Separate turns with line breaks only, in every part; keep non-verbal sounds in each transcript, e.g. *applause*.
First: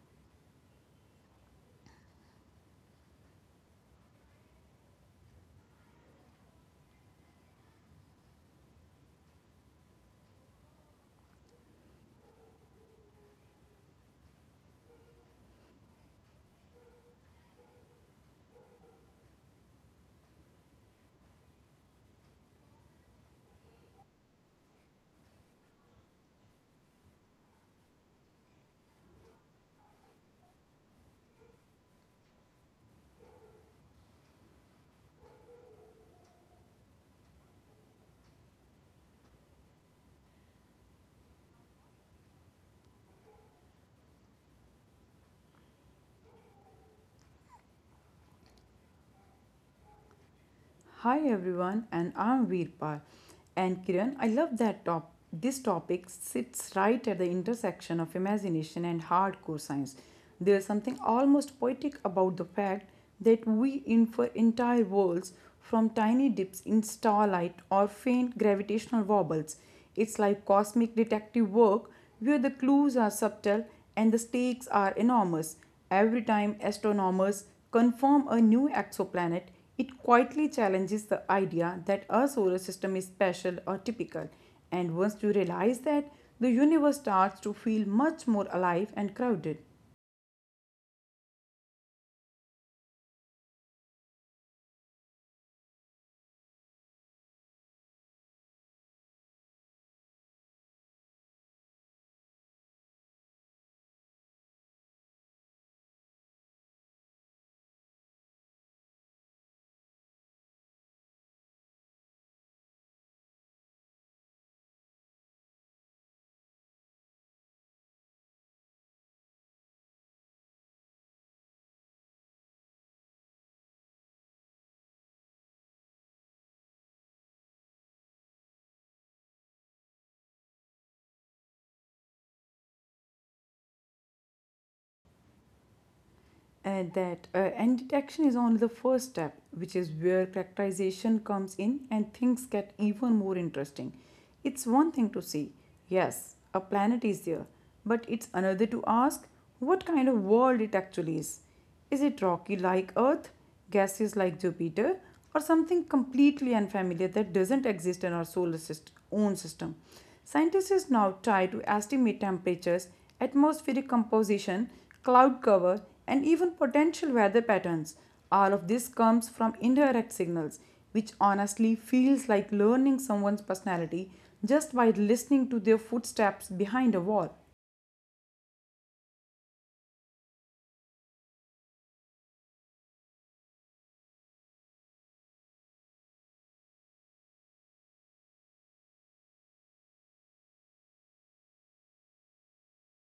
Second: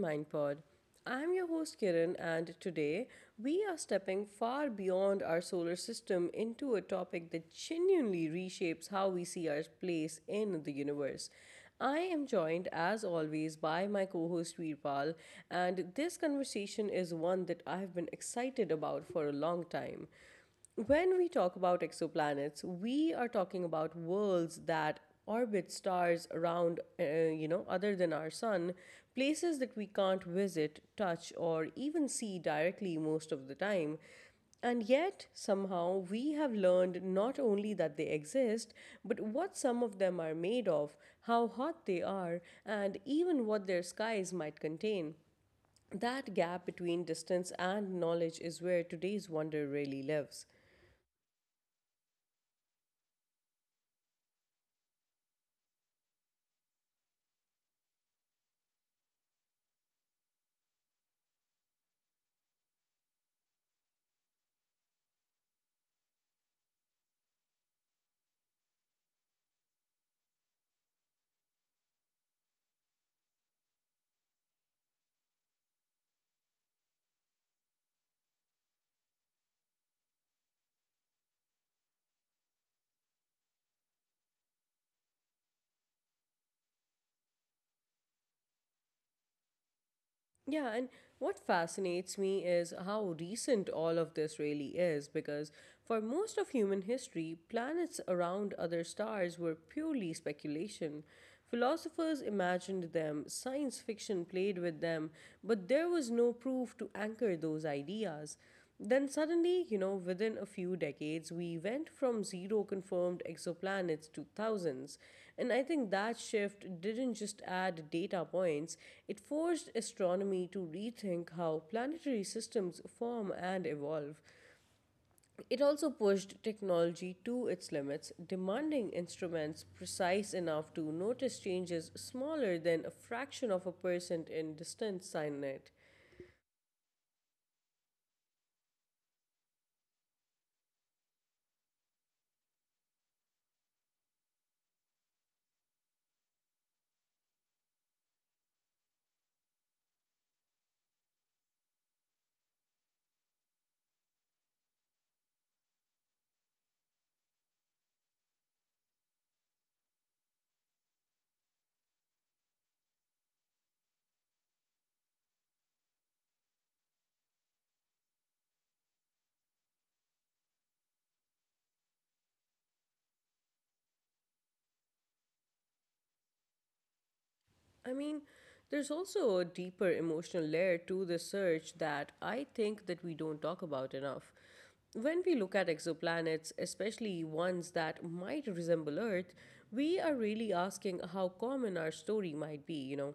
Mind Pod. I'm your host Kiran, and today we are stepping far beyond our solar system into a topic that genuinely reshapes how we see our place in the universe. I am joined, as always, by my co host Veerpal, and this conversation is one that I've been excited about for a long time. When we talk about exoplanets, we are talking about worlds that orbit stars around, other than our sun, places that we can't visit, touch, or even see directly most of the time. And yet, somehow, we have learned not only that they exist, but what some of them are made of, how hot they are, and even what their skies might contain. That gap between distance and knowledge is where today's wonder really lives.
Hi everyone, and I'm Veerpal and Kiran. I love that top. This topic sits right at the intersection of imagination and hardcore science. There's something almost poetic about the fact that we infer entire worlds from tiny dips in starlight or faint gravitational wobbles. It's like cosmic detective work where the clues are subtle and the stakes are enormous. Every time astronomers confirm a new exoplanet, it quietly challenges the idea that our solar system is special or typical, and once you realize that, the universe starts to feel much more alive and crowded.
Yeah, and what fascinates me is how recent all of this really is because for most of human history, planets around other stars were purely speculation. Philosophers imagined them, science fiction played with them, but there was no proof to anchor those ideas. Then suddenly, you know, within a few decades, we went from zero confirmed exoplanets to thousands. And I think that shift didn't just add data points, it forced astronomy to rethink how planetary systems form and evolve. It also pushed technology to its limits, demanding instruments precise enough to notice changes smaller than a fraction of a percent in distant signet.
And detection is only the first step, which is where characterization comes in and things get even more interesting. It's one thing to see, yes, a planet is there, but it's another to ask what kind of world it actually is. Is it rocky like Earth, gaseous like Jupiter, or something completely unfamiliar that doesn't exist in our solar system, own system? Scientists now try to estimate temperatures, atmospheric composition, cloud cover, and even potential weather patterns. All of this comes from indirect signals, which honestly feels like learning someone's personality just by listening to their footsteps behind a wall.
I mean, there's also a deeper emotional layer to this search that I think that we don't talk about enough. When we look at exoplanets, especially ones that might resemble Earth, we are really asking how common our story might be, you know.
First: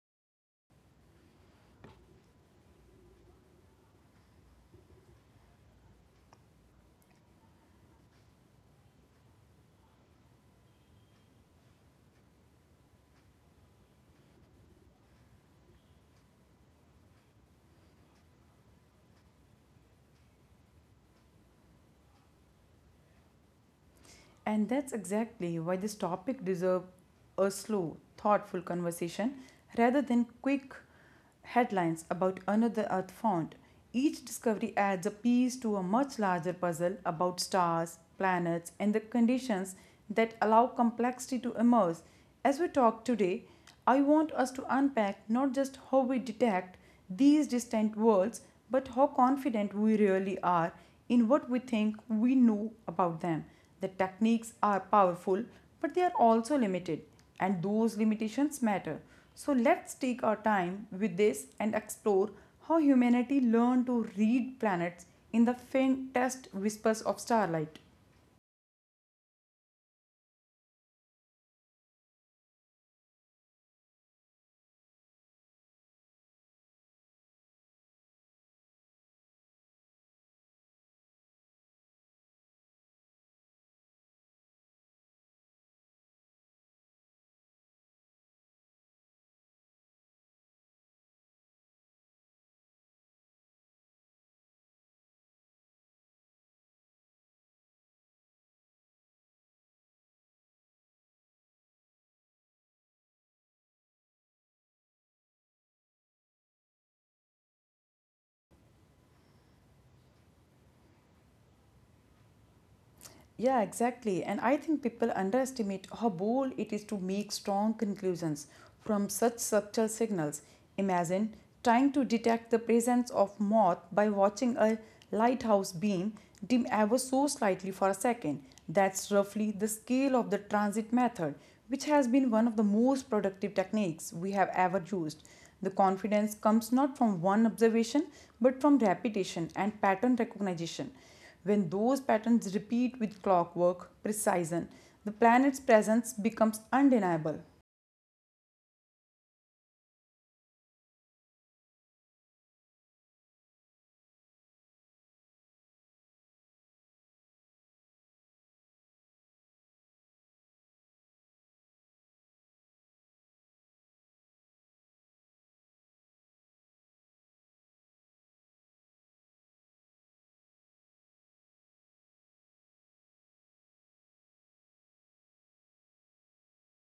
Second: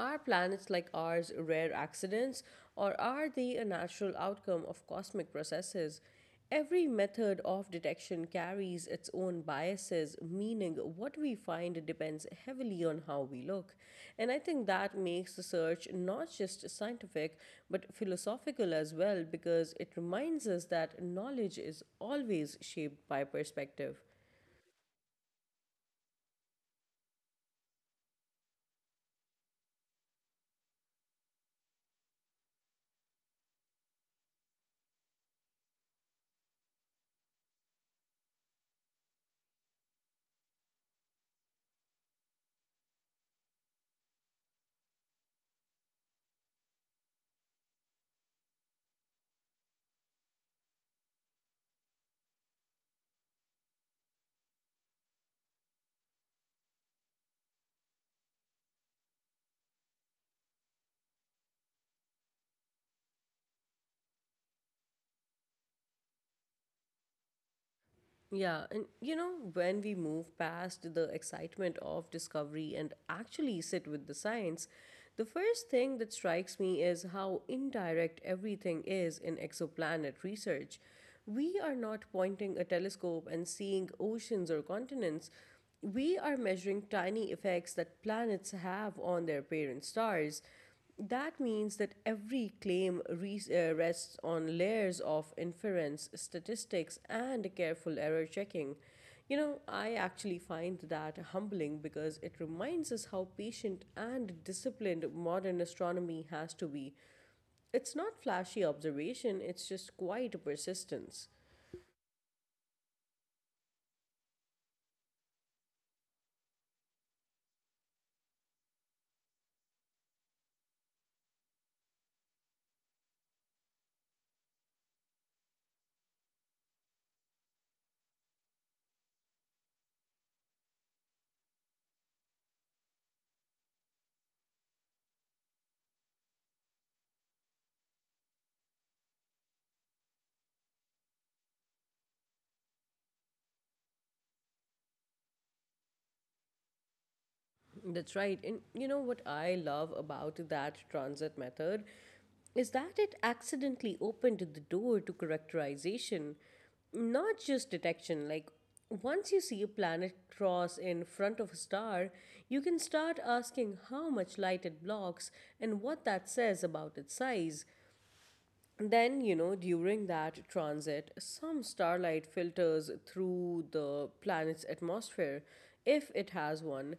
Are planets like ours rare accidents, or are they a natural outcome of cosmic processes? Every method of detection carries its own biases, meaning what we find depends heavily on how we look. And I think that makes the search not just scientific, but philosophical as well, because it reminds us that knowledge is always shaped by perspective.
And that's exactly why this topic deserves a slow, thoughtful conversation rather than quick headlines about another Earth found. Each discovery adds a piece to a much larger puzzle about stars, planets, and the conditions that allow complexity to emerge. As we talk today, I want us to unpack not just how we detect these distant worlds, but how confident we really are in what we think we know about them. The techniques are powerful, but they are also limited, and those limitations matter. So let's take our time with this and explore how humanity learned to read planets in the faintest whispers of starlight.
Yeah, and you know, when we move past the excitement of discovery and actually sit with the science, the first thing that strikes me is how indirect everything is in exoplanet research. We are not pointing a telescope and seeing oceans or continents. We are measuring tiny effects that planets have on their parent stars. That means that every claim rests on layers of inference, statistics, and careful error checking. You know, I actually find that humbling because it reminds us how patient and disciplined modern astronomy has to be. It's not flashy observation, it's just quiet persistence.
Yeah, exactly. And I think people underestimate how bold it is to make strong conclusions from such subtle signals. Imagine trying to detect the presence of moth by watching a lighthouse beam dim ever so slightly for a second. That's roughly the scale of the transit method, which has been one of the most productive techniques we have ever used. The confidence comes not from one observation but from repetition and pattern recognition. When those patterns repeat with clockwork precision, the planet's presence becomes undeniable.
That's right. And you know what I love about that transit method is that it accidentally opened the door to characterization, not just detection. Like, once you see a planet cross in front of a star, you can start asking how much light it blocks and what that says about its size. Then, you know, during that transit, some starlight filters through the planet's atmosphere, if it has one.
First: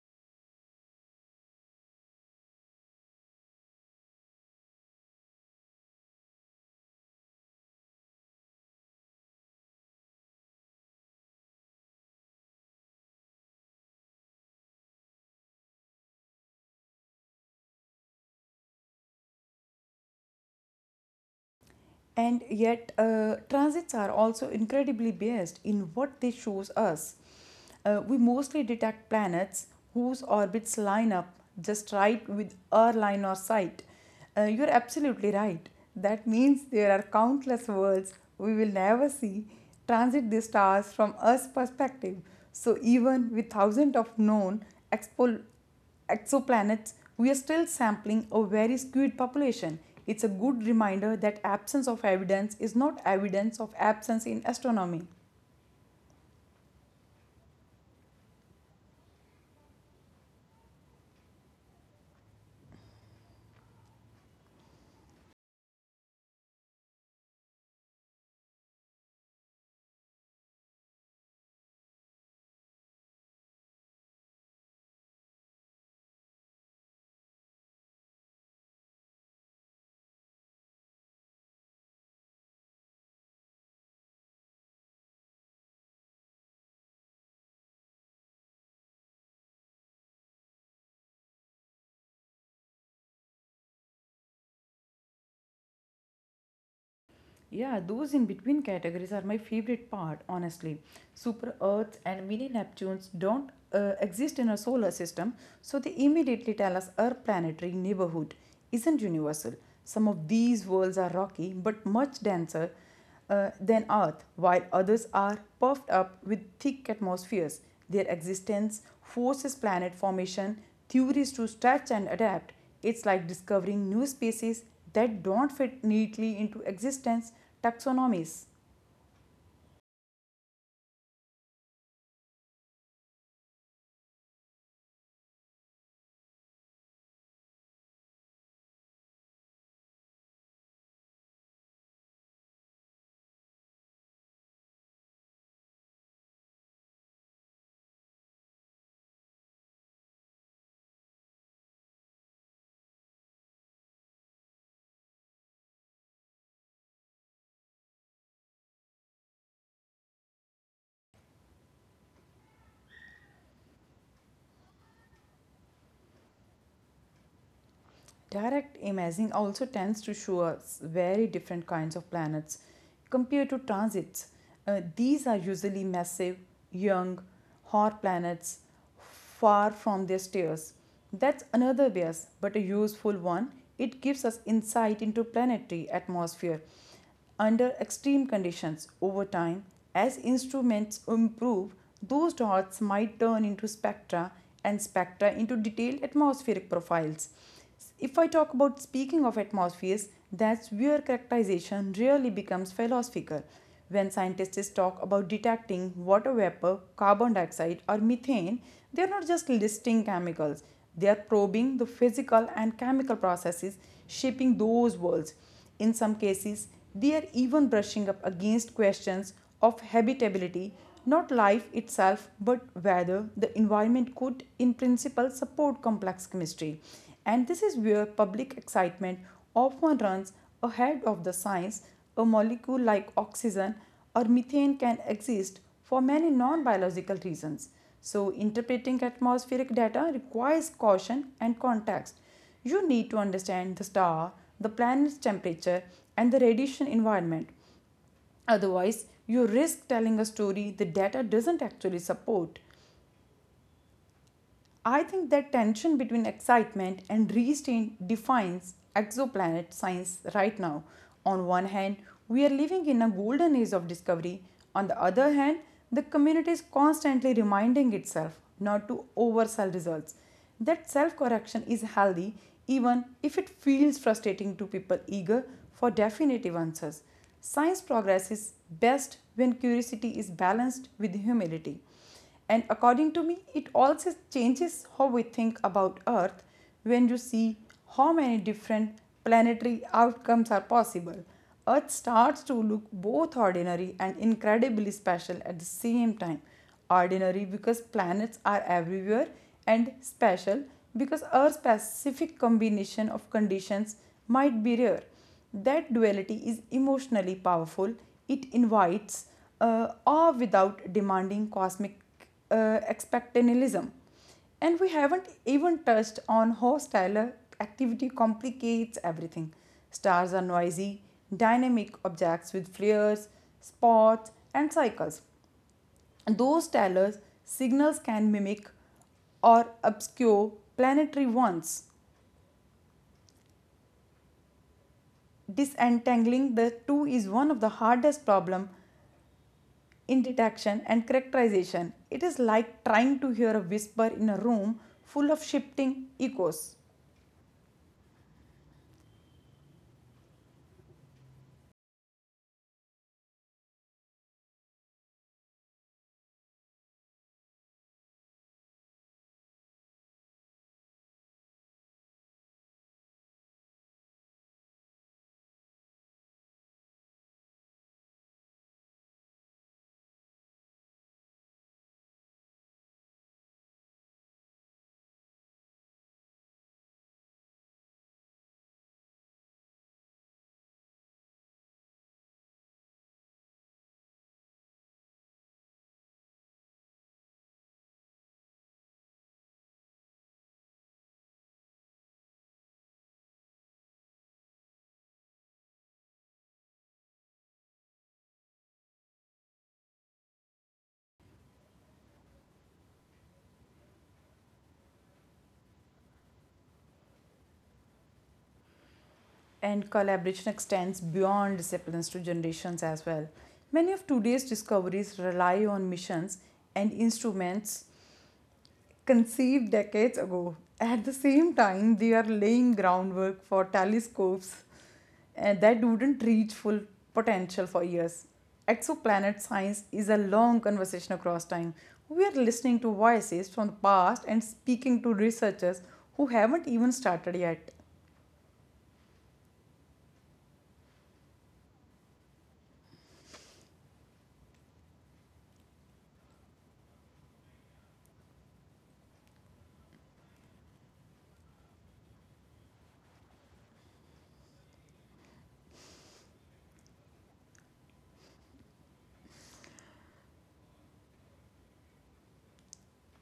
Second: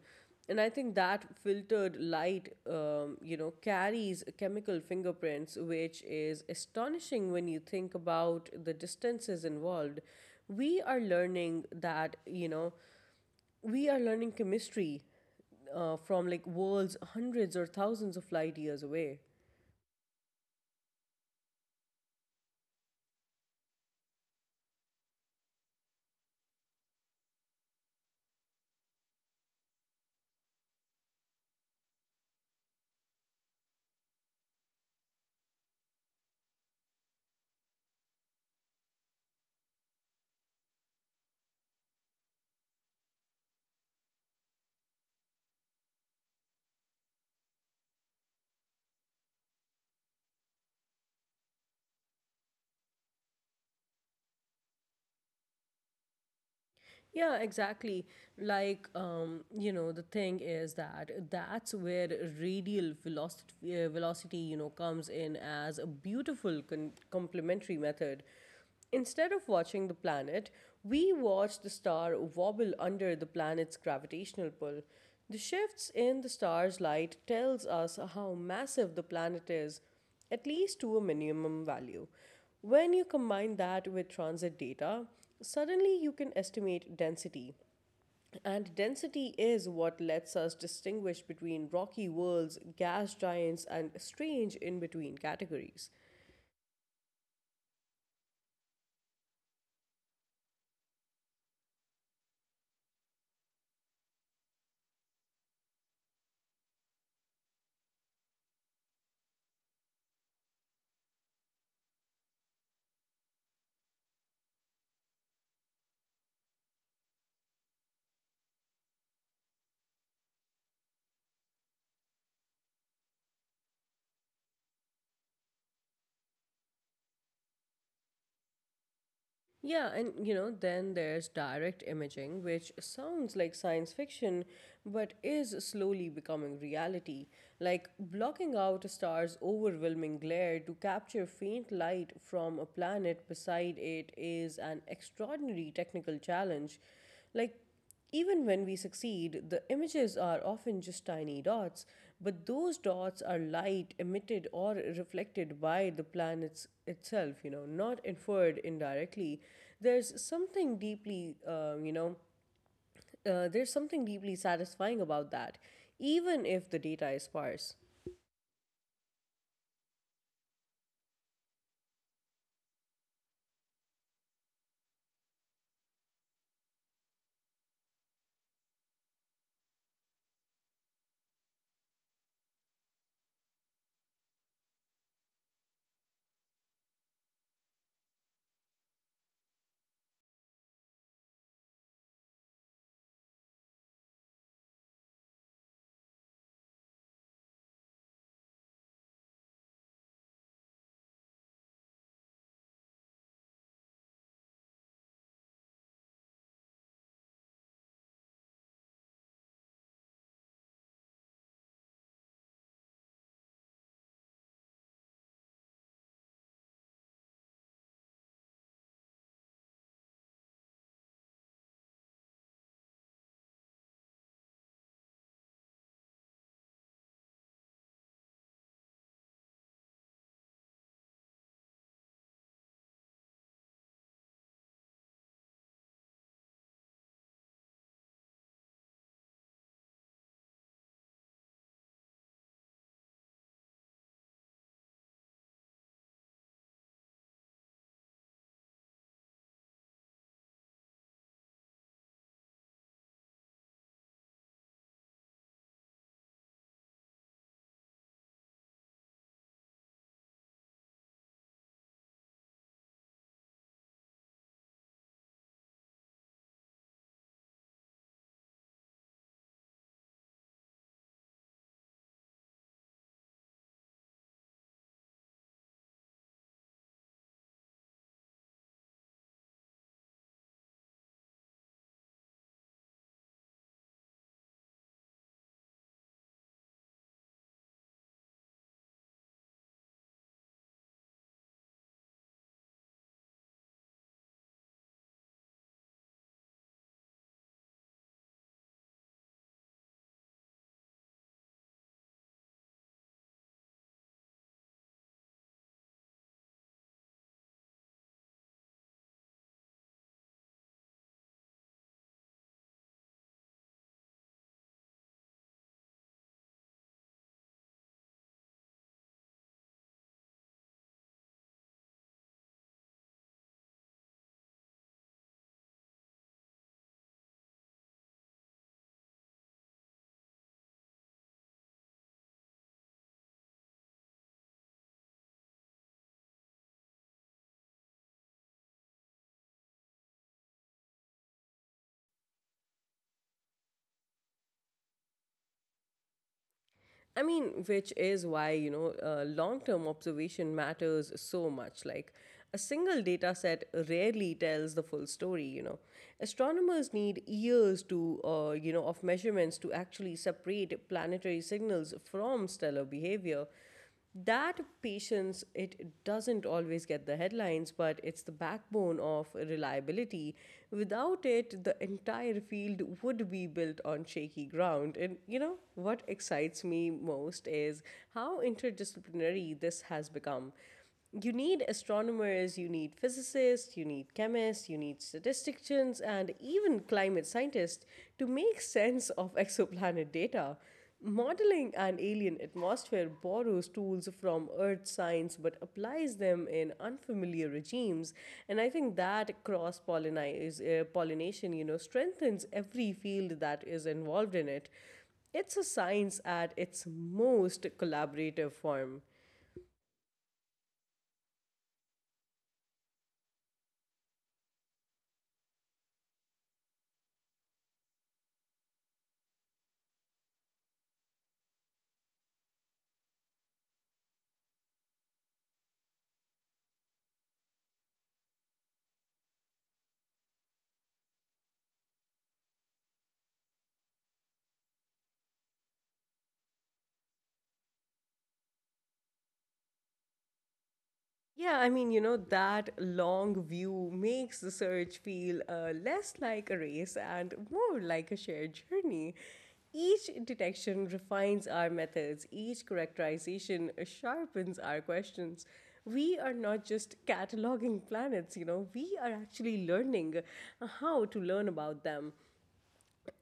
And I think that filtered light, carries chemical fingerprints, which is astonishing when you think about the distances involved. We are learning that, you know, we are learning chemistry from like worlds hundreds or thousands of light years away.
And yet, transits are also incredibly biased in what they show us. We mostly detect planets whose orbits line up just right with our line of sight. You're absolutely right. That means there are countless worlds we will never see transit the stars from Earth's perspective. So even with thousands of known expo- exoplanets, we are still sampling a very skewed population. It's a good reminder that absence of evidence is not evidence of absence in astronomy.
Yeah, exactly. Like, you know, the thing is that that's where radial velocity you know, comes in as a beautiful complementary method. Instead of watching the planet, we watch the star wobble under the planet's gravitational pull. The shifts in the star's light tells us how massive the planet is at least to a minimum value. When you combine that with transit data, suddenly you can estimate density. And density is what lets us distinguish between rocky worlds, gas giants, and strange in between categories.
Yeah, those in between categories are my favorite part, honestly. Super Earths and mini Neptunes don't exist in our solar system, so they immediately tell us our planetary neighborhood isn't universal. Some of these worlds are rocky but much denser than Earth, while others are puffed up with thick atmospheres. Their existence forces planet formation theories to stretch and adapt. It's like discovering new species that don't fit neatly into existence taxonomies.
Yeah, and you know, then there's direct imaging, which sounds like science fiction, but is slowly becoming reality. Like blocking out a star's overwhelming glare to capture faint light from a planet beside it is an extraordinary technical challenge. Like even when we succeed, the images are often just tiny dots, but those dots are light emitted or reflected by the planet itself, you know, not inferred indirectly. There's something deeply, uh, you know, there's something deeply satisfying about that, even if the data is sparse.
Direct imaging also tends to show us very different kinds of planets compared to transits. These are usually massive, young, hot planets far from their stars. That's another bias, but a useful one. It gives us insight into planetary atmosphere under extreme conditions over time as instruments improve those dots might turn into spectra and spectra into detailed atmospheric profiles if I talk about speaking of atmospheres that's where characterization really becomes philosophical when scientists talk about detecting water vapor carbon dioxide or methane they are not just listing chemicals they are probing the physical and chemical processes shaping those worlds in some cases, they are even brushing up against questions of habitability, not life itself, but whether the environment could, in principle, support complex chemistry. And this is where public excitement often runs ahead of the science. A molecule like oxygen or methane can exist for many non biological reasons. So, interpreting atmospheric data requires caution and context. You need to understand the star, the planet's temperature, and the radiation environment. Otherwise, you risk telling a story the data doesn't actually support. I think that tension between excitement and restraint defines exoplanet science right now. On one hand, we are living in a golden age of discovery. On the other hand, the community is constantly reminding itself not to oversell results. That self correction is healthy, even if it feels frustrating to people eager for definitive answers. Science progress is best when curiosity is balanced with humility. And according to me, it also changes how we think about Earth when you see how many different planetary outcomes are possible. Earth starts to look both ordinary and incredibly special at the same time. Ordinary because planets are everywhere, and special because Earth's specific combination of conditions might be rare. That duality is emotionally powerful. It invites awe without demanding cosmic expectantalism. And we haven't even touched on how stellar activity complicates everything. Stars are noisy, dynamic objects with flares, spots, and cycles. And those stellar signals can mimic or obscure planetary ones. Disentangling the two is one of the hardest problems. In detection and characterization, it is like trying to hear a whisper in a room full of shifting echoes.
I mean, which is why, you know, long term observation matters so much. Like, a single data set rarely tells the full story, you know. Astronomers need years to, of measurements to actually separate planetary signals from stellar behavior. That patience, it doesn't always get the headlines, but it's the backbone of reliability. Without it, the entire field would be built on shaky ground. And you know what excites me most is how interdisciplinary this has become. You need astronomers, you need physicists, you need chemists, you need statisticians, and even climate scientists to make *laughs* sense of exoplanet data. Modeling an alien atmosphere borrows tools from earth science but applies them in unfamiliar regimes. And I think that cross pollination, you know, strengthens every field that is involved in it. It's a science at its most collaborative form.
And collaboration extends beyond disciplines to generations as well. Many of today's discoveries rely on missions and instruments conceived decades ago. At the same time, they are laying groundwork for telescopes that wouldn't reach full potential for years. Exoplanet science is a long conversation across time. We are listening to voices from the past and speaking to researchers who haven't even started yet.
Yeah, I mean, you know, that long view makes the search feel less like a race and more like a shared journey. Each detection refines our methods, each characterization sharpens our questions. We are not just cataloging planets, you know, we are actually learning how to learn about them.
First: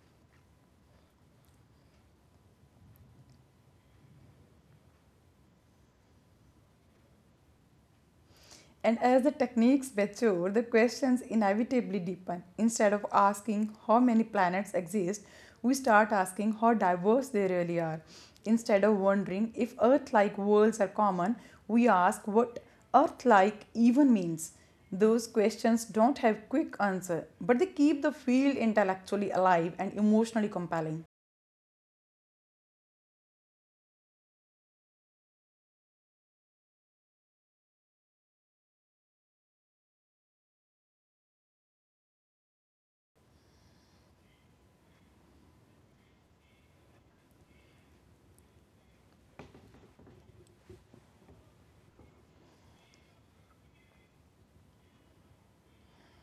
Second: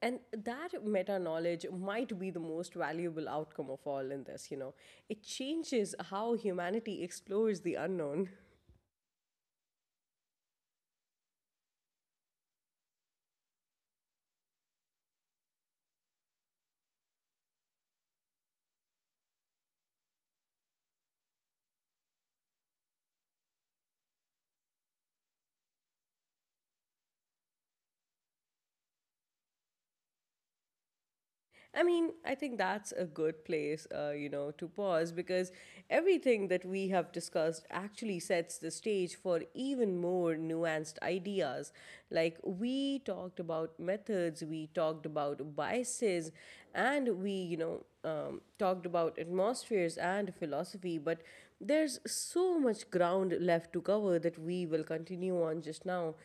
And that meta knowledge might be the most valuable outcome of all in this, you know. It changes how humanity explores the unknown. *laughs*
And as the techniques mature, the questions inevitably deepen. Instead of asking how many planets exist, we start asking how diverse they really are. Instead of wondering if Earth like worlds are common, we ask what Earth like even means. Those questions don't have quick answer, but they keep the field intellectually alive and emotionally compelling.
I mean, I think that's a good place, to pause because everything that we have discussed actually sets the stage for even more nuanced ideas. Like, we talked about methods, we talked about biases, and we, talked about atmospheres and philosophy, but there's so much ground left to cover that we will continue on just now.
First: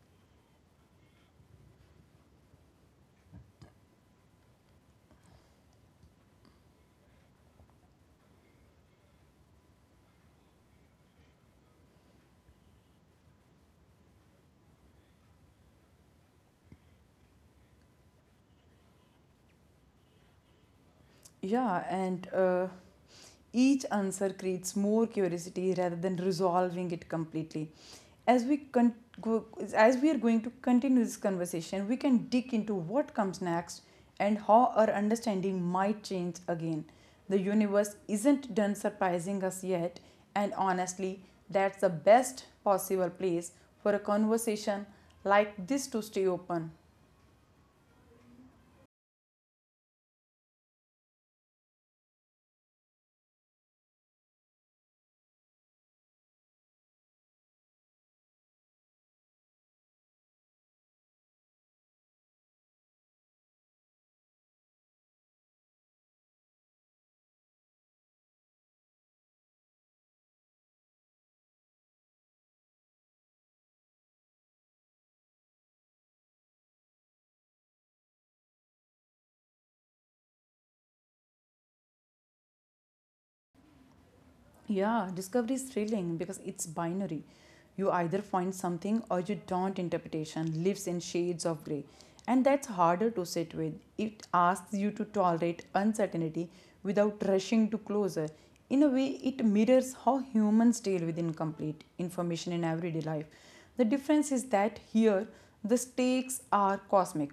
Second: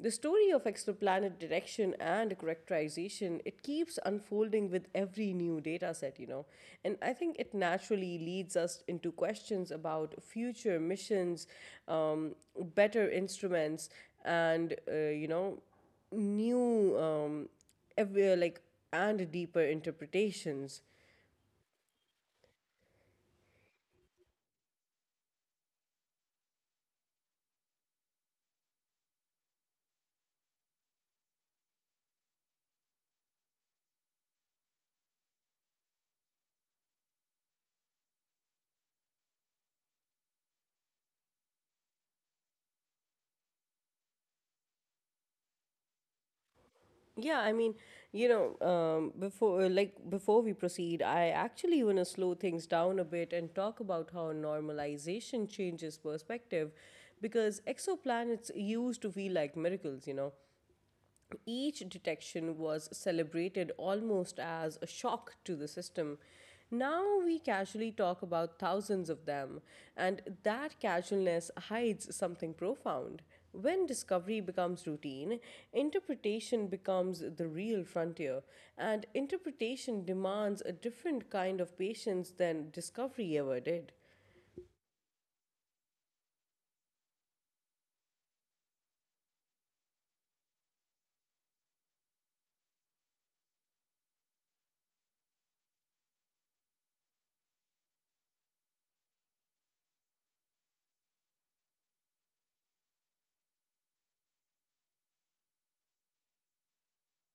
The story of exoplanet direction and characterization, it keeps unfolding with every new data set, you know. And I think it naturally leads us into questions about future missions, um, better instruments, and, you know, new, ev- like, and deeper interpretations.
Yeah, and each answer creates more curiosity rather than resolving it completely. as we con- go, as we are going to continue this conversation, we can dig into what comes next and how our understanding might change again. The universe isn't done surprising us yet, and honestly, that's the best possible place for a conversation like this to stay open.
Yeah, I mean, before before we proceed, I actually want to slow things down a bit and talk about how normalization changes perspective, because exoplanets used to feel like miracles. You know, each detection was celebrated almost as a shock to the system. Now we casually talk about thousands of them, and that casualness hides something profound. When discovery becomes routine, interpretation becomes the real frontier, and interpretation demands a different kind of patience than discovery ever did.
Yeah, discovery is thrilling because it's binary. You either find something or you don't. Interpretation lives in shades of grey, and that's harder to sit with. It asks you to tolerate uncertainty without rushing to closure. In a way, it mirrors how humans deal with incomplete information in everyday life. The difference is that here the stakes are cosmic.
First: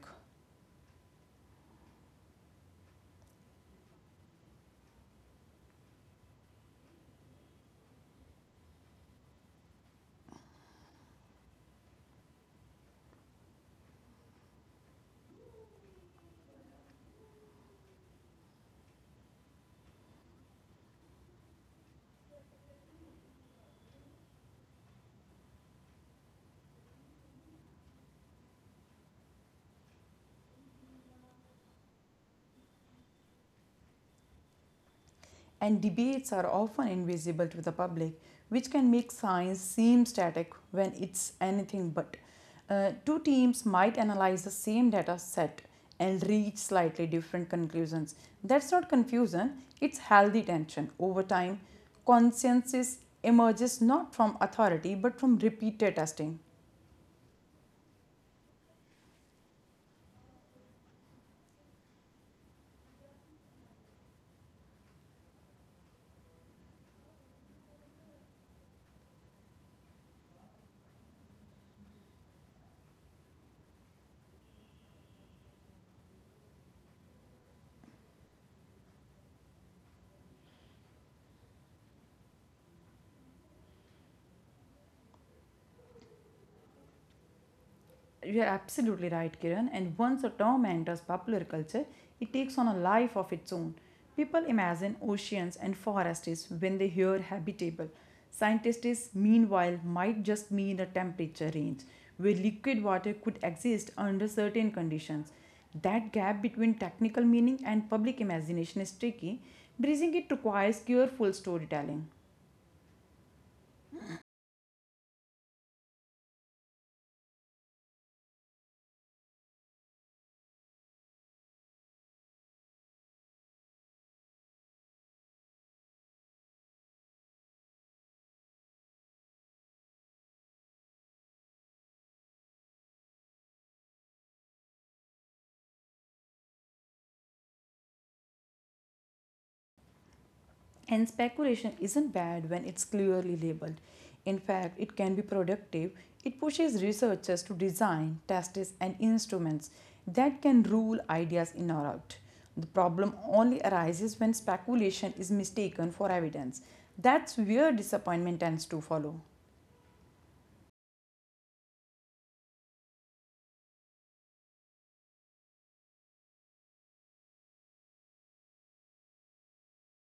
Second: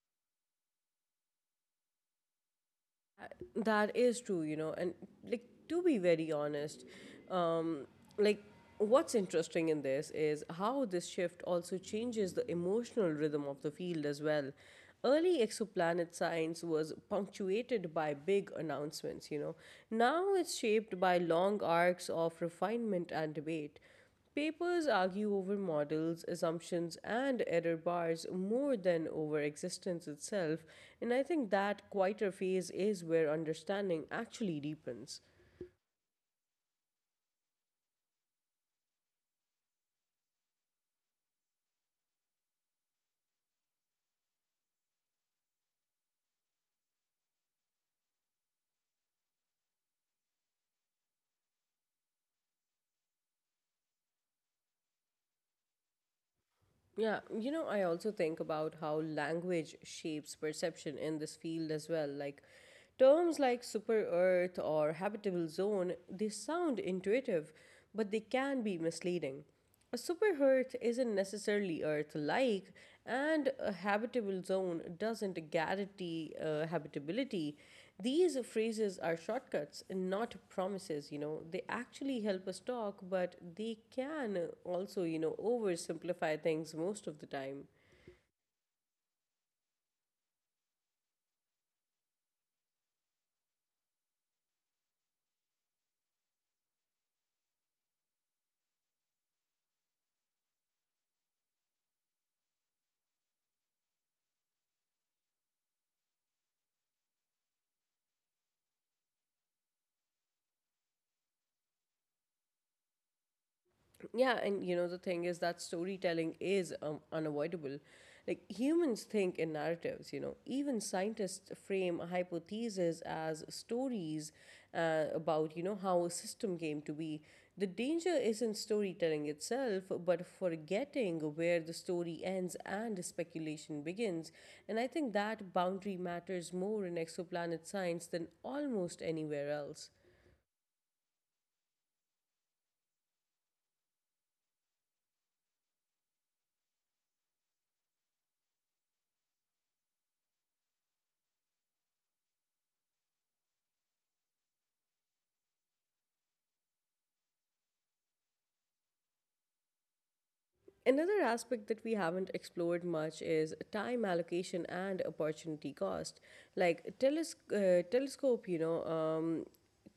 Uh, That is true, you know, and like to be very honest, um, like what's interesting in this is how this shift also changes the emotional rhythm of the field as well. Early exoplanet science was punctuated by big announcements, you know. Now it's shaped by long arcs of refinement and debate. Papers argue over models, assumptions, and error bars more than over existence itself, and I think that quieter phase is where understanding actually deepens.
And debates are often invisible to the public, which can make science seem static when it's anything but. Two teams might analyze the same data set and reach slightly different conclusions. That's not confusion, it's healthy tension. Over time, consensus emerges not from authority but from repeated testing.
Yeah, you know, I also think about how language shapes perception in this field as well. Like terms like super earth or habitable zone, they sound intuitive, but they can be misleading. A super earth isn't necessarily earth like, and a habitable zone doesn't guarantee habitability. These phrases are shortcuts and not promises, you know. They actually help us talk, but they can also, you know, oversimplify things most of the time.
You're absolutely right, Kiran. And once a term enters popular culture, it takes on a life of its own. People imagine oceans and forests when they hear habitable. Scientists, meanwhile, might just mean a temperature range where liquid water could exist under certain conditions. That gap between technical meaning and public imagination is tricky. Bridging it requires careful storytelling.
Yeah, and you know, the thing is that storytelling is unavoidable. Like humans think in narratives, you know, even scientists frame hypotheses as stories about, you know, how a system came to be. The danger isn't storytelling itself, but forgetting where the story ends and speculation begins. And I think that boundary matters more in exoplanet science than almost anywhere else.
And speculation isn't bad when it's clearly labeled. In fact, it can be productive. It pushes researchers to design, tests, and instruments that can rule ideas in or out. The problem only arises when speculation is mistaken for evidence. That's where disappointment tends to follow.
Another aspect that we haven't explored much is time allocation and opportunity cost. Like telescope,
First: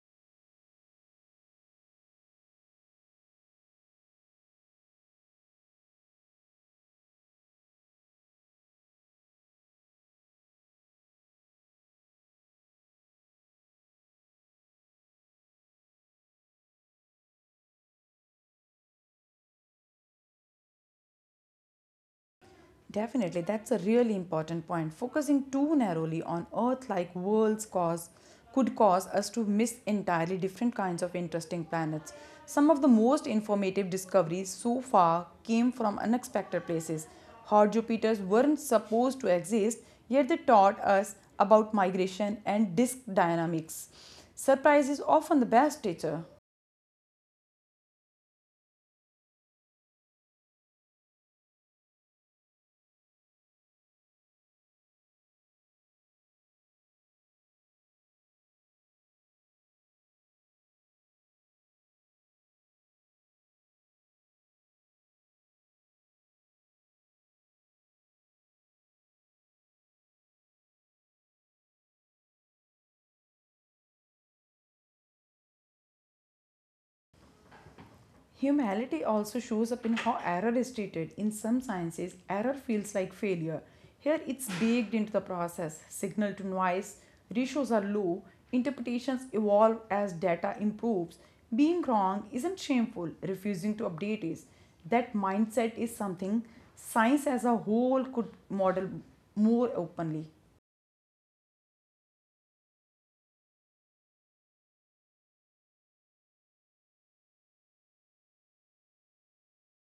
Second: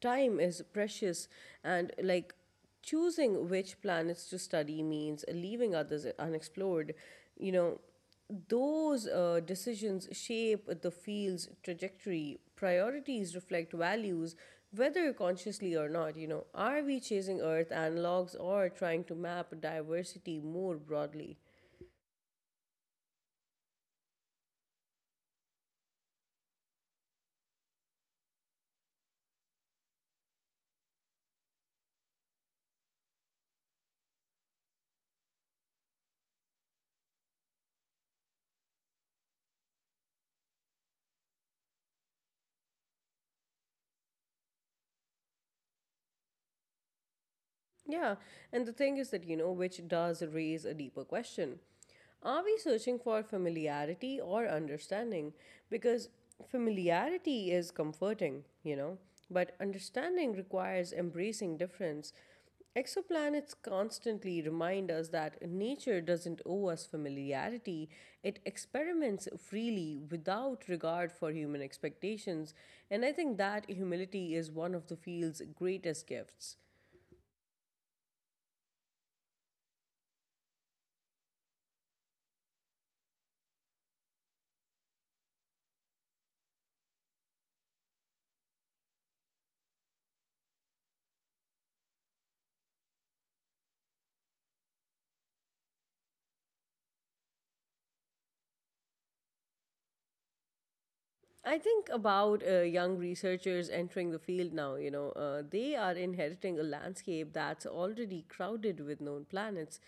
time is precious, and like choosing which planets to study means leaving others unexplored. You know, those decisions shape the field's trajectory. Priorities reflect values, whether consciously or not. You know, are we chasing Earth analogs or trying to map diversity more broadly?
Definitely, that's a really important point. Focusing too narrowly on Earth like worlds cause could cause us to miss entirely different kinds of interesting planets. Some of the most informative discoveries so far came from unexpected places. Hot Jupiters weren't supposed to exist, yet they taught us about migration and disk dynamics. Surprise is often the best teacher.
Yeah, and the thing is that, you know, which does raise a deeper question. Are we searching for familiarity or understanding? Because familiarity is comforting, you know, but understanding requires embracing difference. Exoplanets constantly remind us that nature doesn't owe us familiarity, it experiments freely without regard for human expectations, and I think that humility is one of the field's greatest gifts.
Humanity also shows up in how error is treated. In some sciences, error feels like failure. Here, it's baked into the process. Signal to noise ratios are low, interpretations evolve as data improves. Being wrong isn't shameful, refusing to update is. That mindset is something science as a whole could model more openly.
I think about young researchers entering the field now, you know, they are inheriting a landscape that's already crowded with known planets.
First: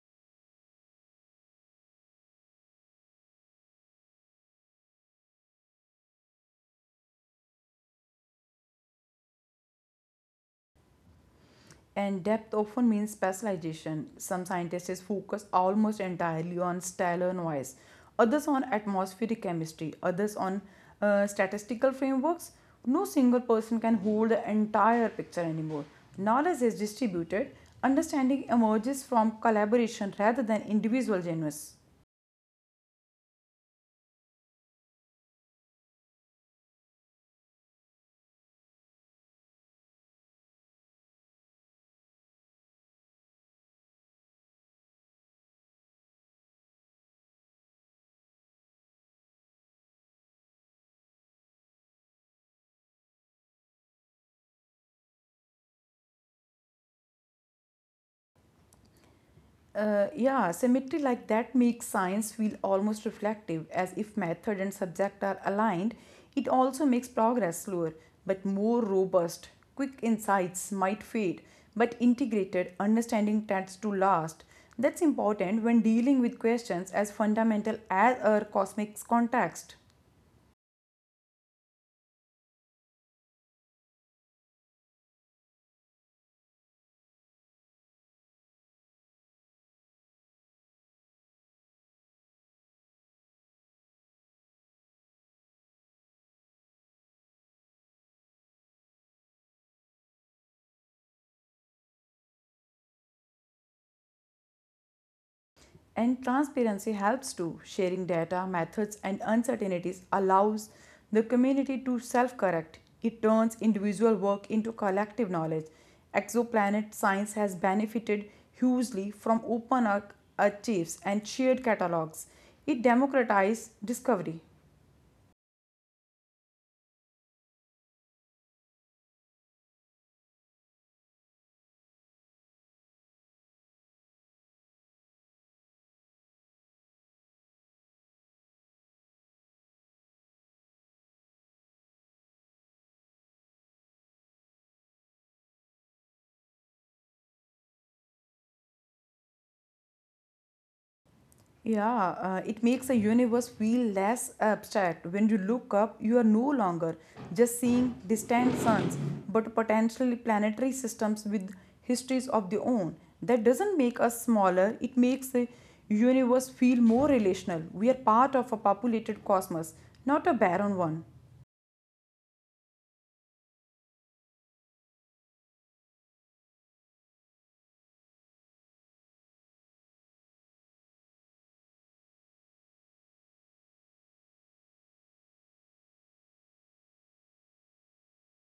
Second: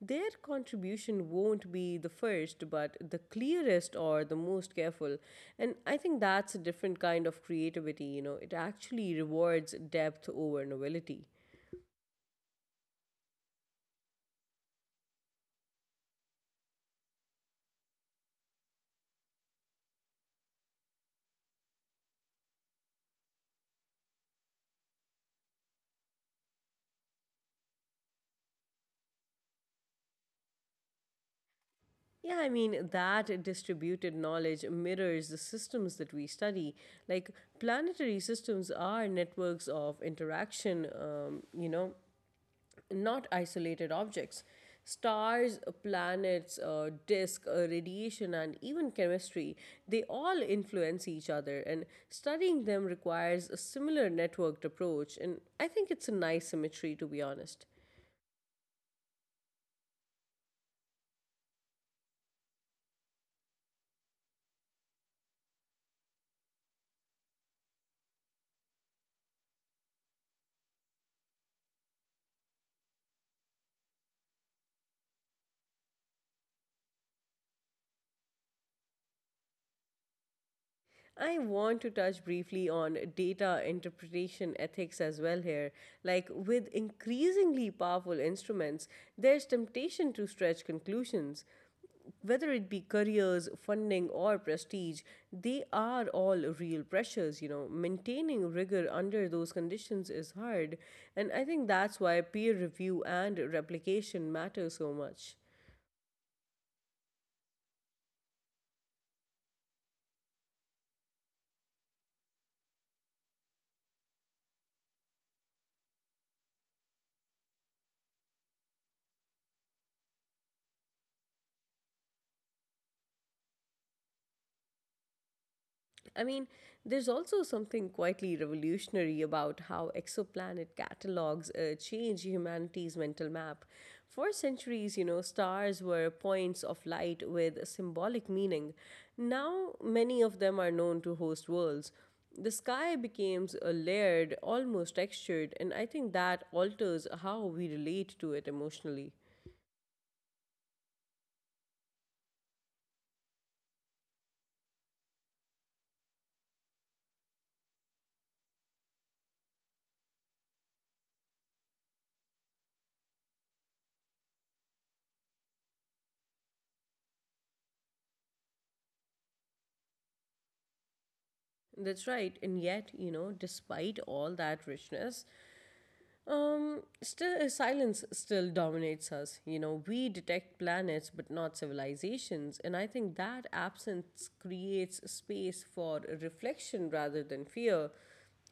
Their contribution won't be the first, but the clearest or the most careful. And I think that's a different kind of creativity, you know, it actually rewards depth over novelty.
And depth often means specialization. Some scientists focus almost entirely on stellar noise, others on atmospheric chemistry, others on statistical frameworks. No single person can hold the entire picture anymore. Knowledge is distributed, understanding emerges from collaboration rather than individual genius.
Yeah, I mean, that distributed knowledge mirrors the systems that we study. Like, planetary systems are networks of interaction, you know, not isolated objects. Stars, planets, disk, radiation, and even chemistry, they all influence each other, and studying them requires a similar networked approach. And I think it's a nice symmetry, to be honest.
Yeah, symmetry like that makes science feel almost reflective, as if method and subject are aligned. It also makes progress slower, but more robust. Quick insights might fade, but integrated understanding tends to last. That's important when dealing with questions as fundamental as our cosmic context.
I want to touch briefly on data interpretation ethics as well here. Like with increasingly powerful instruments, there's temptation to stretch conclusions. Whether it be careers, funding, or prestige, they are all real pressures. You know, maintaining rigor under those conditions is hard. And I think that's why peer review and replication matter so much.
And transparency helps too. Sharing data, methods, and uncertainties allows the community to self correct. It turns individual work into collective knowledge. Exoplanet science has benefited hugely from open archives and shared catalogs. It democratizes discovery.
I mean, there's also something quietly revolutionary about how exoplanet catalogs change humanity's mental map. For centuries, you know, stars were points of light with symbolic meaning. Now, many of them are known to host worlds. The sky becomes a layered, almost textured, and I think that alters how we relate to it emotionally.
Yeah, it makes the universe feel less abstract. When you look up, you are no longer just seeing distant suns, but potentially planetary systems with histories of their own. That doesn't make us smaller, it makes the universe feel more relational. We are part of a populated cosmos, not a barren one.
That's right. And yet, you know, despite all that richness, silence still dominates us. You know, we detect planets but not civilizations, and I think that absence creates space for reflection rather than fear.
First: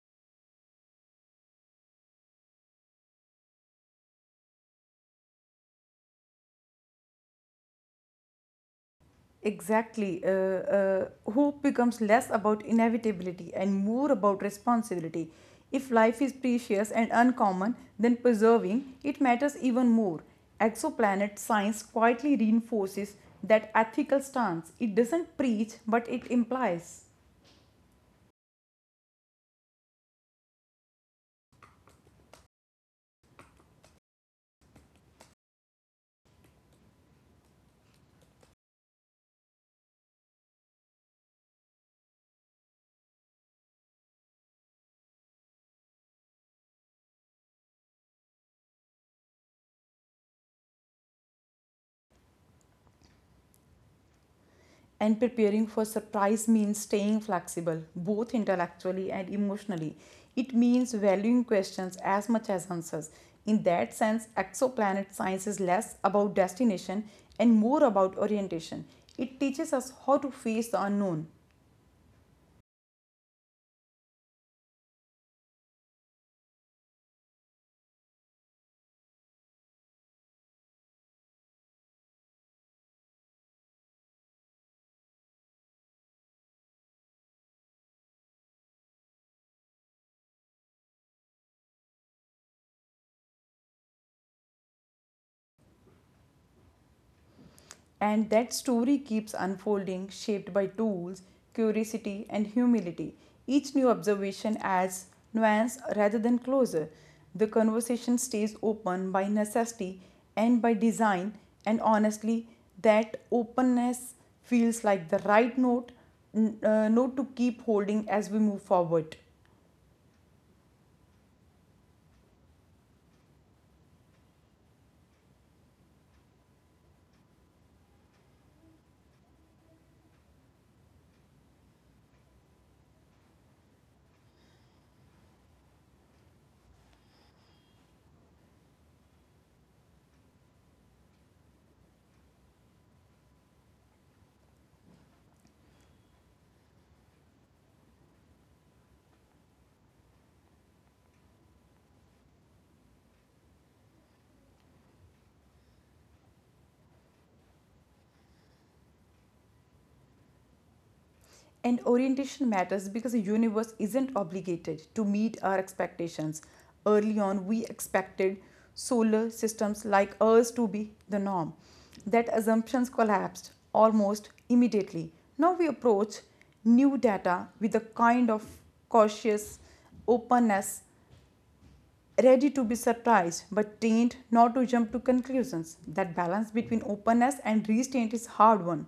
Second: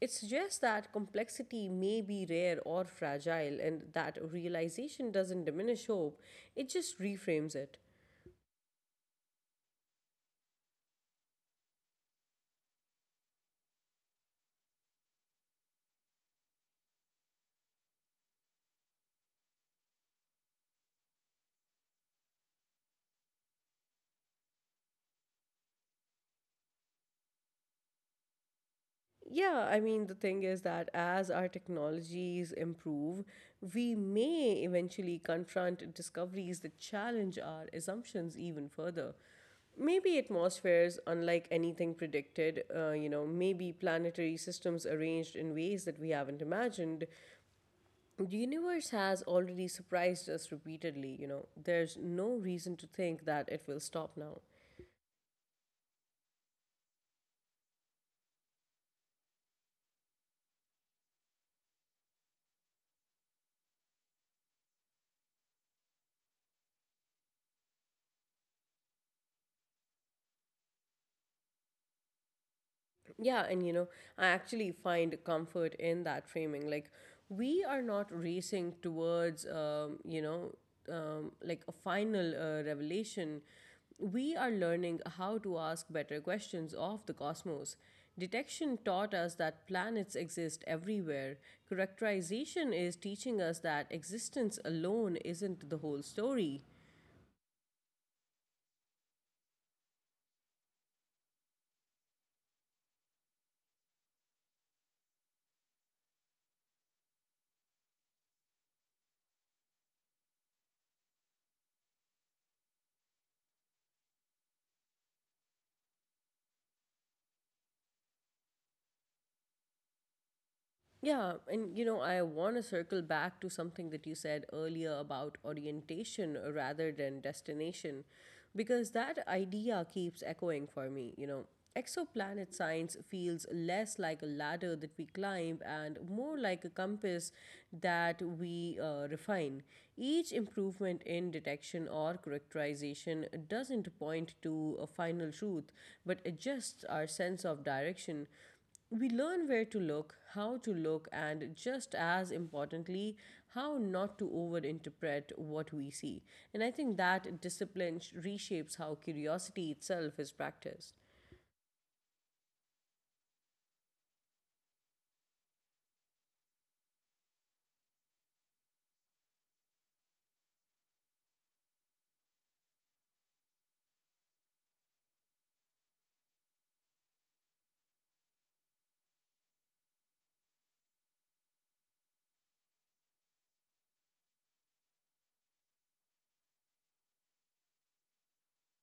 It suggests that complexity may be rare or fragile, and that realization doesn't diminish hope, it just reframes it.
Exactly. Hope becomes less about inevitability and more about responsibility. If life is precious and uncommon, then preserving it matters even more. Exoplanet science quietly reinforces that ethical stance. It doesn't preach, but it implies.
Yeah, I mean, the thing is that as our technologies improve, we may eventually confront discoveries that challenge our assumptions even further. Maybe atmospheres, unlike anything predicted, you know, maybe planetary systems arranged in ways that we haven't imagined. The universe has already surprised us repeatedly, you know, there's no reason to think that it will stop now.
And preparing for surprise means staying flexible, both intellectually and emotionally. It means valuing questions as much as answers. In that sense, exoplanet science is less about destination and more about orientation. It teaches us how to face the unknown.
Yeah, and you know, I actually find comfort in that framing. Like, we are not racing towards, like a final revelation. We are learning how to ask better questions of the cosmos. Detection taught us that planets exist everywhere. Characterization is teaching us that existence alone isn't the whole story.
And that story keeps unfolding, shaped by tools, curiosity, and humility. Each new observation adds nuance rather than closure. The conversation stays open by necessity and by design, and honestly, that openness feels like the right note to keep holding as we move forward.
Yeah, and you know, I want to circle back to something that you said earlier about orientation rather than destination, because that idea keeps echoing for me. You know, exoplanet science feels less like a ladder that we climb and more like a compass that we refine. Each improvement in detection or characterization doesn't point to a final truth, but adjusts our sense of direction. We learn where to look, how to look, and just as importantly, how not to overinterpret what we see. And I think that discipline reshapes how curiosity itself is practiced.
And orientation matters because the universe isn't obligated to meet our expectations. Early on, we expected solar systems like ours to be the norm. That assumptions collapsed almost immediately. Now we approach new data with a kind of cautious openness, ready to be surprised but trained not to jump to conclusions. That balance between openness and restraint is hard one.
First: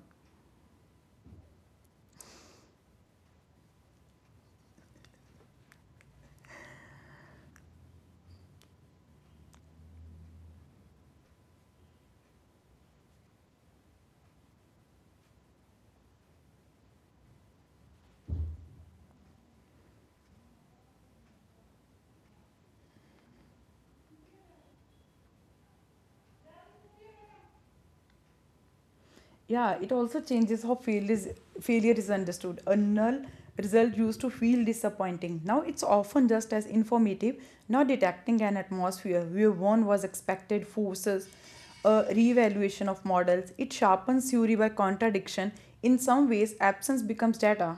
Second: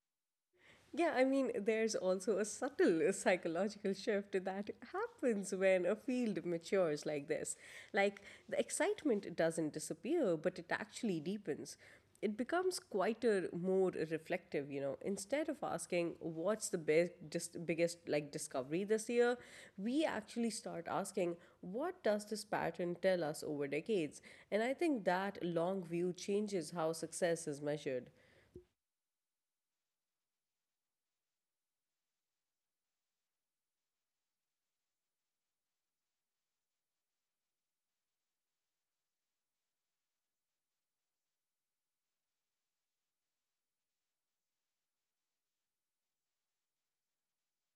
Yeah, I mean, there's also a subtle psychological shift that happens when a field matures like this. Like, the excitement doesn't disappear, but it actually deepens. It becomes quieter, more reflective, you know. Instead of asking, what's the best, just biggest, like, discovery this year, we actually start asking, what does this pattern tell us over decades? And I think that long view changes how success is measured.
Yeah, it also changes failure is understood. A null result used to feel disappointing. Now it's often just as informative, not detecting an atmosphere where one was expected, forces, a reevaluation of models. It sharpens theory by contradiction. In some ways, absence becomes data.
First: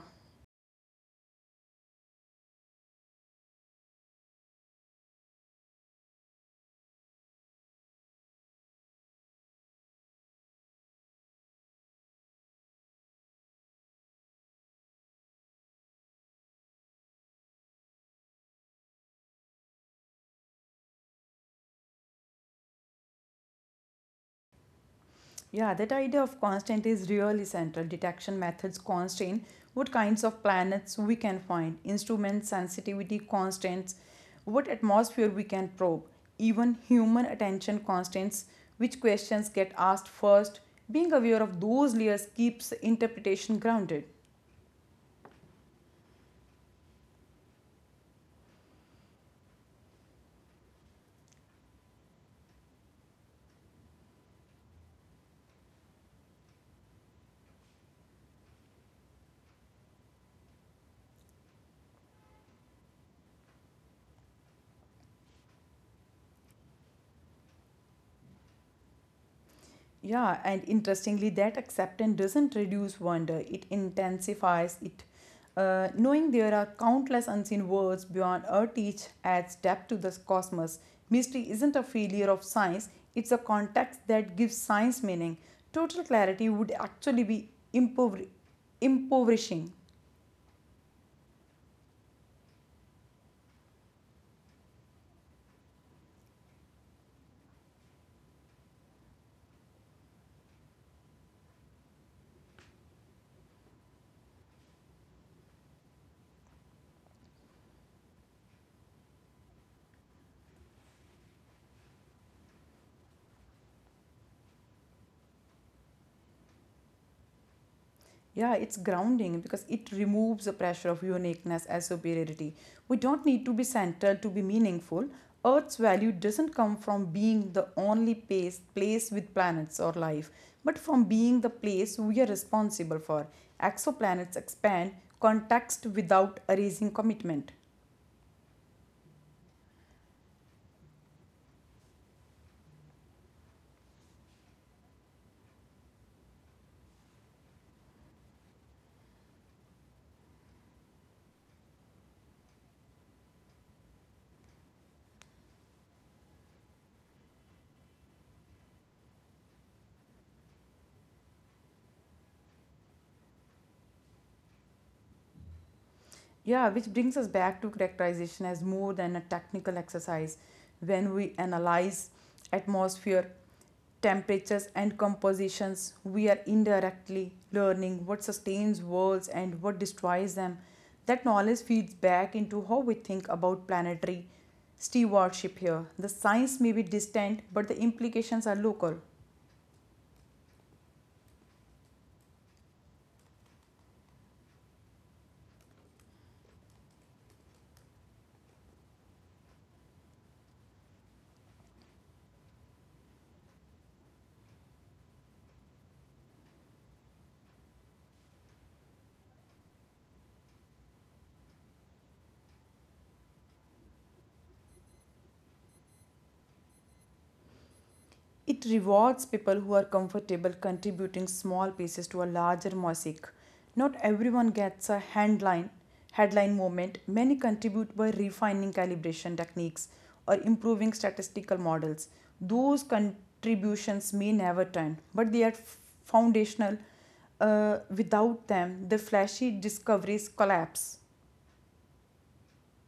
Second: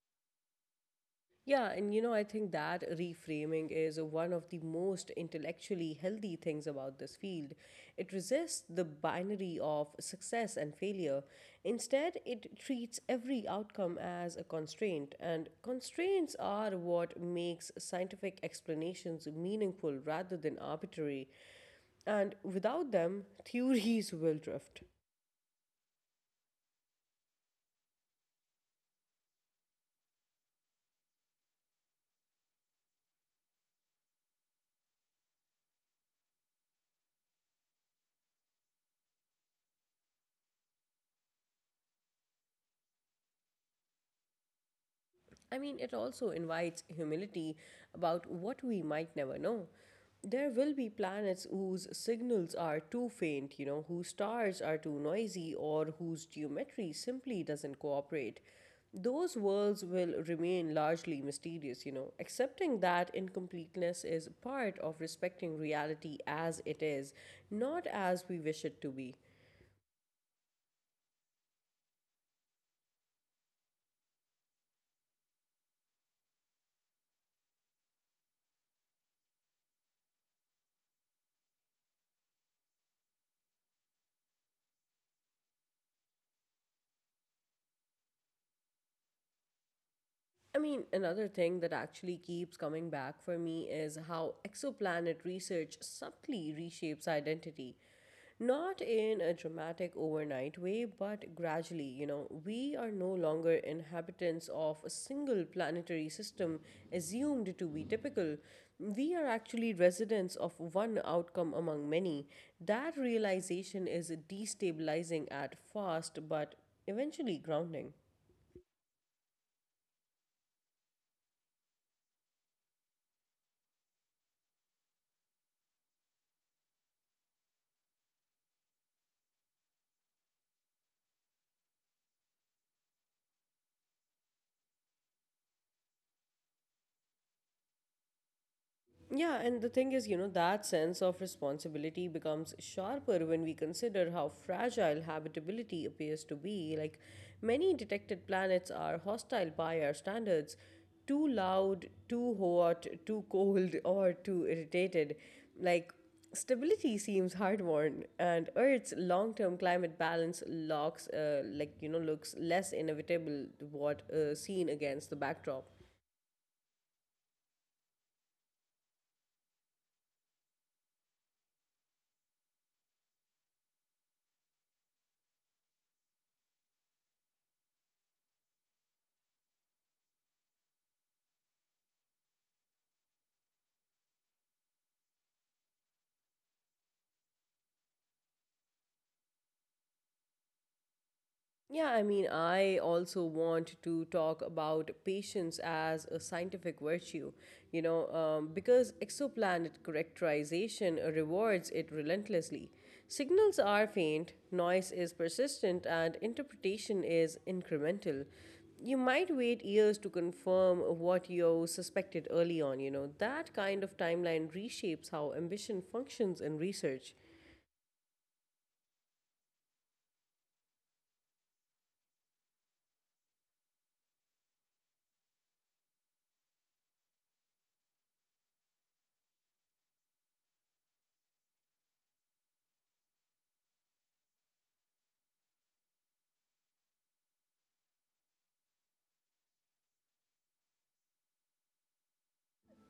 Yeah, and you know, I think that reframing is one of the most intellectually healthy things about this field. It resists the binary of success and failure. Instead, it treats every outcome as a constraint, and constraints are what makes scientific explanations meaningful rather than arbitrary. And without them, *laughs* theories will drift.
Yeah, that idea of constant is really central. Detection methods constrain what kinds of planets we can find, instruments, sensitivity constraints, what atmosphere we can probe, even human attention constraints, which questions get asked first. Being aware of those layers keeps interpretation grounded.
I mean, it also invites humility about what we might never know. There will be planets whose signals are too faint, you know, whose stars are too noisy, or whose geometry simply doesn't cooperate. Those worlds will remain largely mysterious, you know. Accepting that incompleteness is part of respecting reality as it is, not as we wish it to be.
Yeah, and interestingly, that acceptance doesn't reduce wonder, it intensifies it. Knowing there are countless unseen worlds beyond our teach adds depth to the cosmos. Mystery isn't a failure of science, it's a context that gives science meaning. Total clarity would actually be impoverishing.
I mean, another thing that actually keeps coming back for me is how exoplanet research subtly reshapes identity. Not in a dramatic overnight way, but gradually, you know, we are no longer inhabitants of a single planetary system assumed to be typical. We are actually residents of one outcome among many. That realization is destabilizing at first, but eventually grounding.
Yeah, it's grounding because it removes the pressure of uniqueness as superiority. We don't need to be central to be meaningful. Earth's value doesn't come from being the only place with planets or life, but from being the place we are responsible for. Exoplanets expand context without erasing commitment.
Yeah, and the thing is, you know, that sense of responsibility becomes sharper when we consider how fragile habitability appears to be. Like, many detected planets are hostile by our standards, too loud, too hot, too cold, *laughs* or too irritated. Like, stability seems hard won, and Earth's long term climate balance like, you know, looks less inevitable to what seen against the backdrop.
Yeah, which brings us back to characterization as more than a technical exercise. When we analyze atmosphere, temperatures and compositions, we are indirectly learning what sustains worlds and what destroys them. That knowledge feeds back into how we think about planetary stewardship here. The science may be distant, but the implications are local.
Yeah, I mean, I also want to talk about patience as a scientific virtue, you know, because exoplanet characterization rewards it relentlessly. Signals are faint, noise is persistent, and interpretation is incremental. You might wait years to confirm what you suspected early on, you know. That kind of timeline reshapes how ambition functions in research.
It rewards people who are comfortable contributing small pieces to a larger mosaic. Not everyone gets a headline moment. Many contribute by refining calibration techniques or improving statistical models. Those contributions may never turn, but they are foundational. Without them, the flashy discoveries collapse.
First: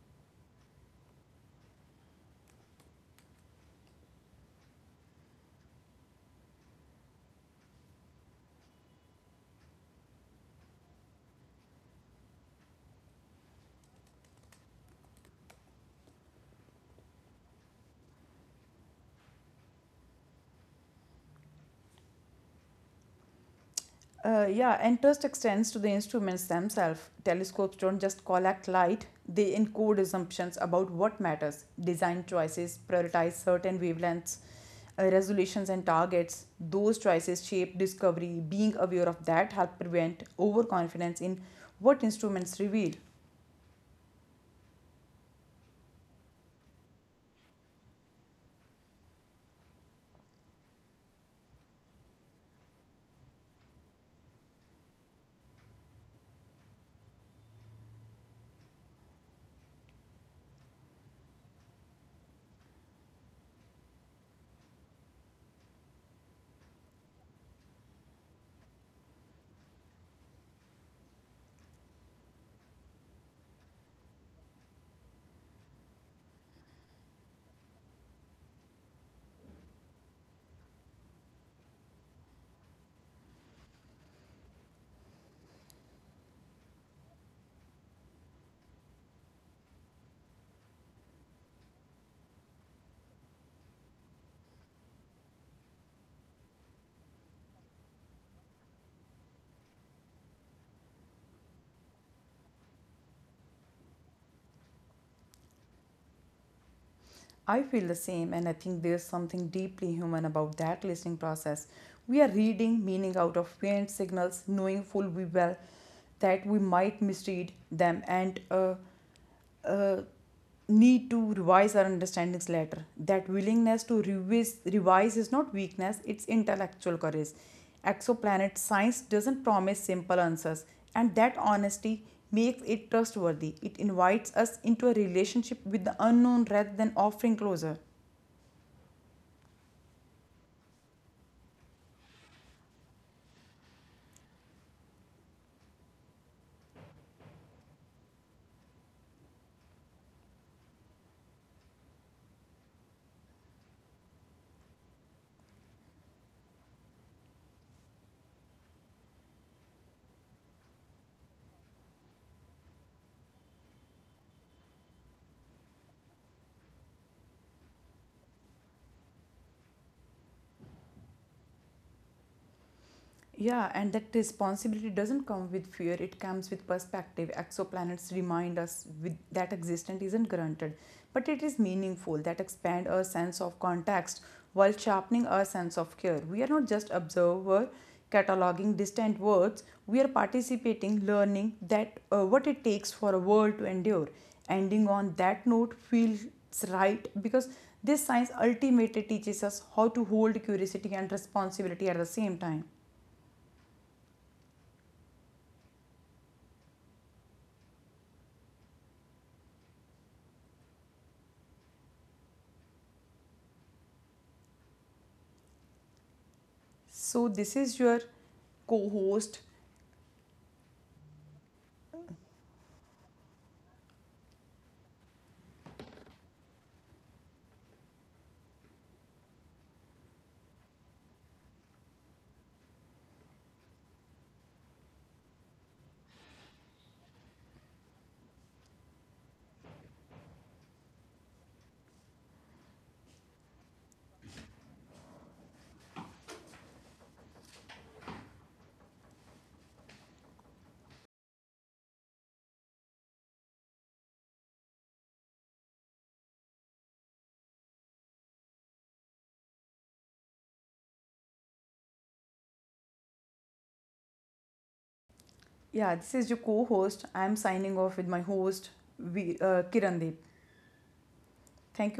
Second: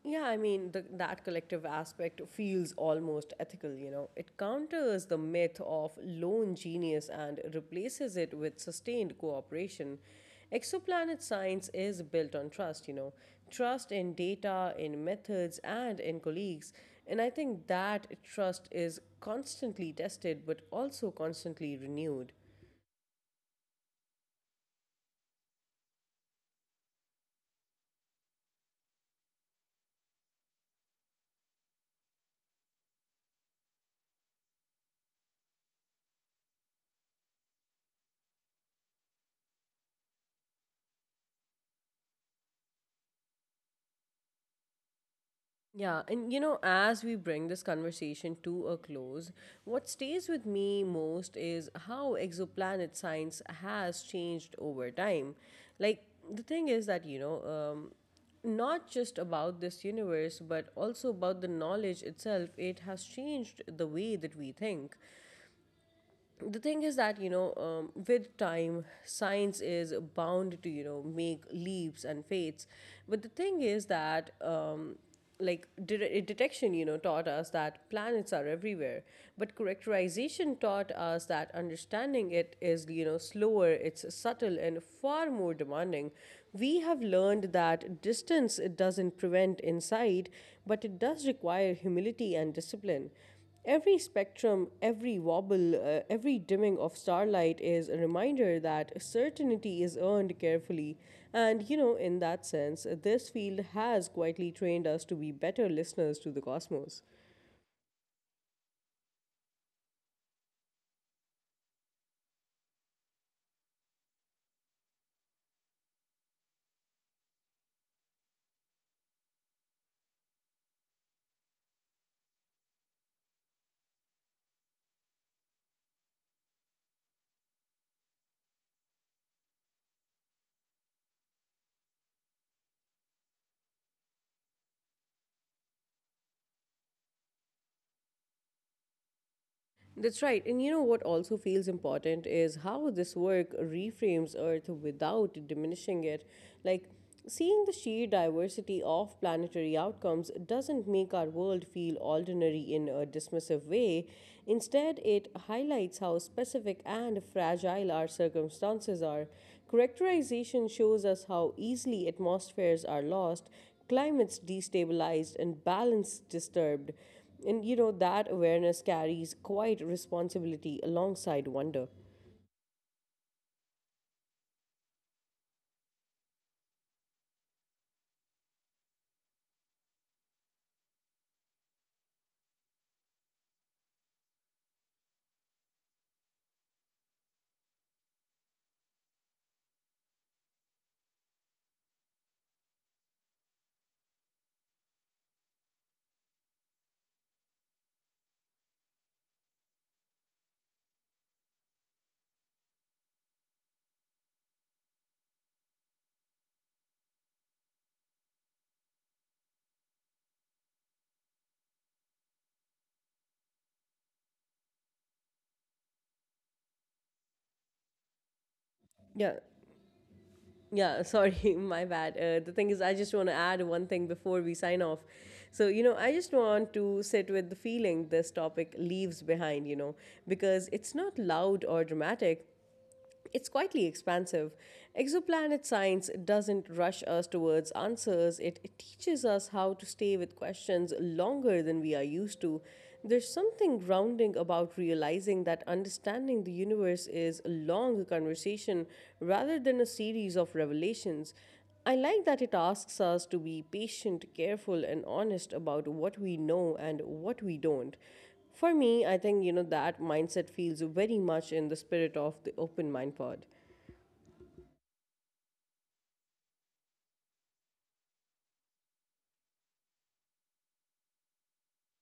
Yeah, I mean, that collective aspect feels almost ethical, you know. It counters the myth of lone genius and replaces it with sustained cooperation. Exoplanet science is built on trust, you know, trust in data, in methods, and in colleagues. And I think that trust is constantly tested but also constantly renewed.
Yeah, and trust extends to the instruments themselves. Telescopes don't just collect light, they encode assumptions about what matters. Design choices prioritize certain wavelengths, resolutions, and targets. Those choices shape discovery. Being aware of that helps prevent overconfidence in what instruments reveal.
Yeah, and you know, as we bring this conversation to a close, what stays with me most is how exoplanet science has changed over time. Like, the thing is that, you know, not just about this universe, but also about the knowledge itself, it has changed the way that we think. The thing is that, you know, with time science is bound to, you know, make leaps and fates, but the thing is that, like detection, you know, taught us that planets are everywhere, but characterization taught us that understanding it is, you know, slower, it's subtle and far more demanding. We have learned that distance, it doesn't prevent insight, but it does require humility and discipline. Every spectrum, every wobble, every dimming of starlight is a reminder that certainty is earned carefully. And, you know, in that sense, this field has quietly trained us to be better listeners to the cosmos.
I feel the same, and I think there's something deeply human about that listening process. We are reading meaning out of faint signals, knowing full well that we might misread them and uh, need to revise our understandings later. That willingness to revise is not weakness, it's intellectual courage. Exoplanet science doesn't promise simple answers, and that honesty makes it trustworthy. It invites us into a relationship with the unknown rather than offering closure.
That's right. And you know what also feels important is how this work reframes Earth without diminishing it. Like, seeing the sheer diversity of planetary outcomes doesn't make our world feel ordinary in a dismissive way. Instead, it highlights how specific and fragile our circumstances are. Characterization shows us how easily atmospheres are lost, climates destabilized, and balance disturbed. And you know, that awareness carries quite responsibility alongside wonder.
Yeah, and that responsibility doesn't come with fear, it comes with perspective. Exoplanets remind us with, that existence isn't granted, but it is meaningful, that expand our sense of context while sharpening our sense of care. We are not just observer cataloging distant words, we are participating, learning that what it takes for a world to endure. Ending on that note feels right because this science ultimately teaches us how to hold curiosity and responsibility at the same time. So, this is your co host.
Yeah. Yeah, sorry, *laughs* my bad. The thing is, I just want to add one thing before we sign off. So, you know, I just want to sit with the feeling this topic leaves behind, you know, because it's not loud or dramatic, it's quietly expansive. Exoplanet science doesn't rush us towards answers, it, teaches us how to stay with questions longer than we are used to. There's something grounding about realizing that understanding the universe is a long conversation rather than a series of revelations. I like that it asks us to be patient, careful, and honest about what we know and what we don't. For me, I think, you know, that mindset feels very much in the spirit of the Open Mind Pod.
Yeah, this is your co host. I'm signing off with my host, Kirandeep. Thank you.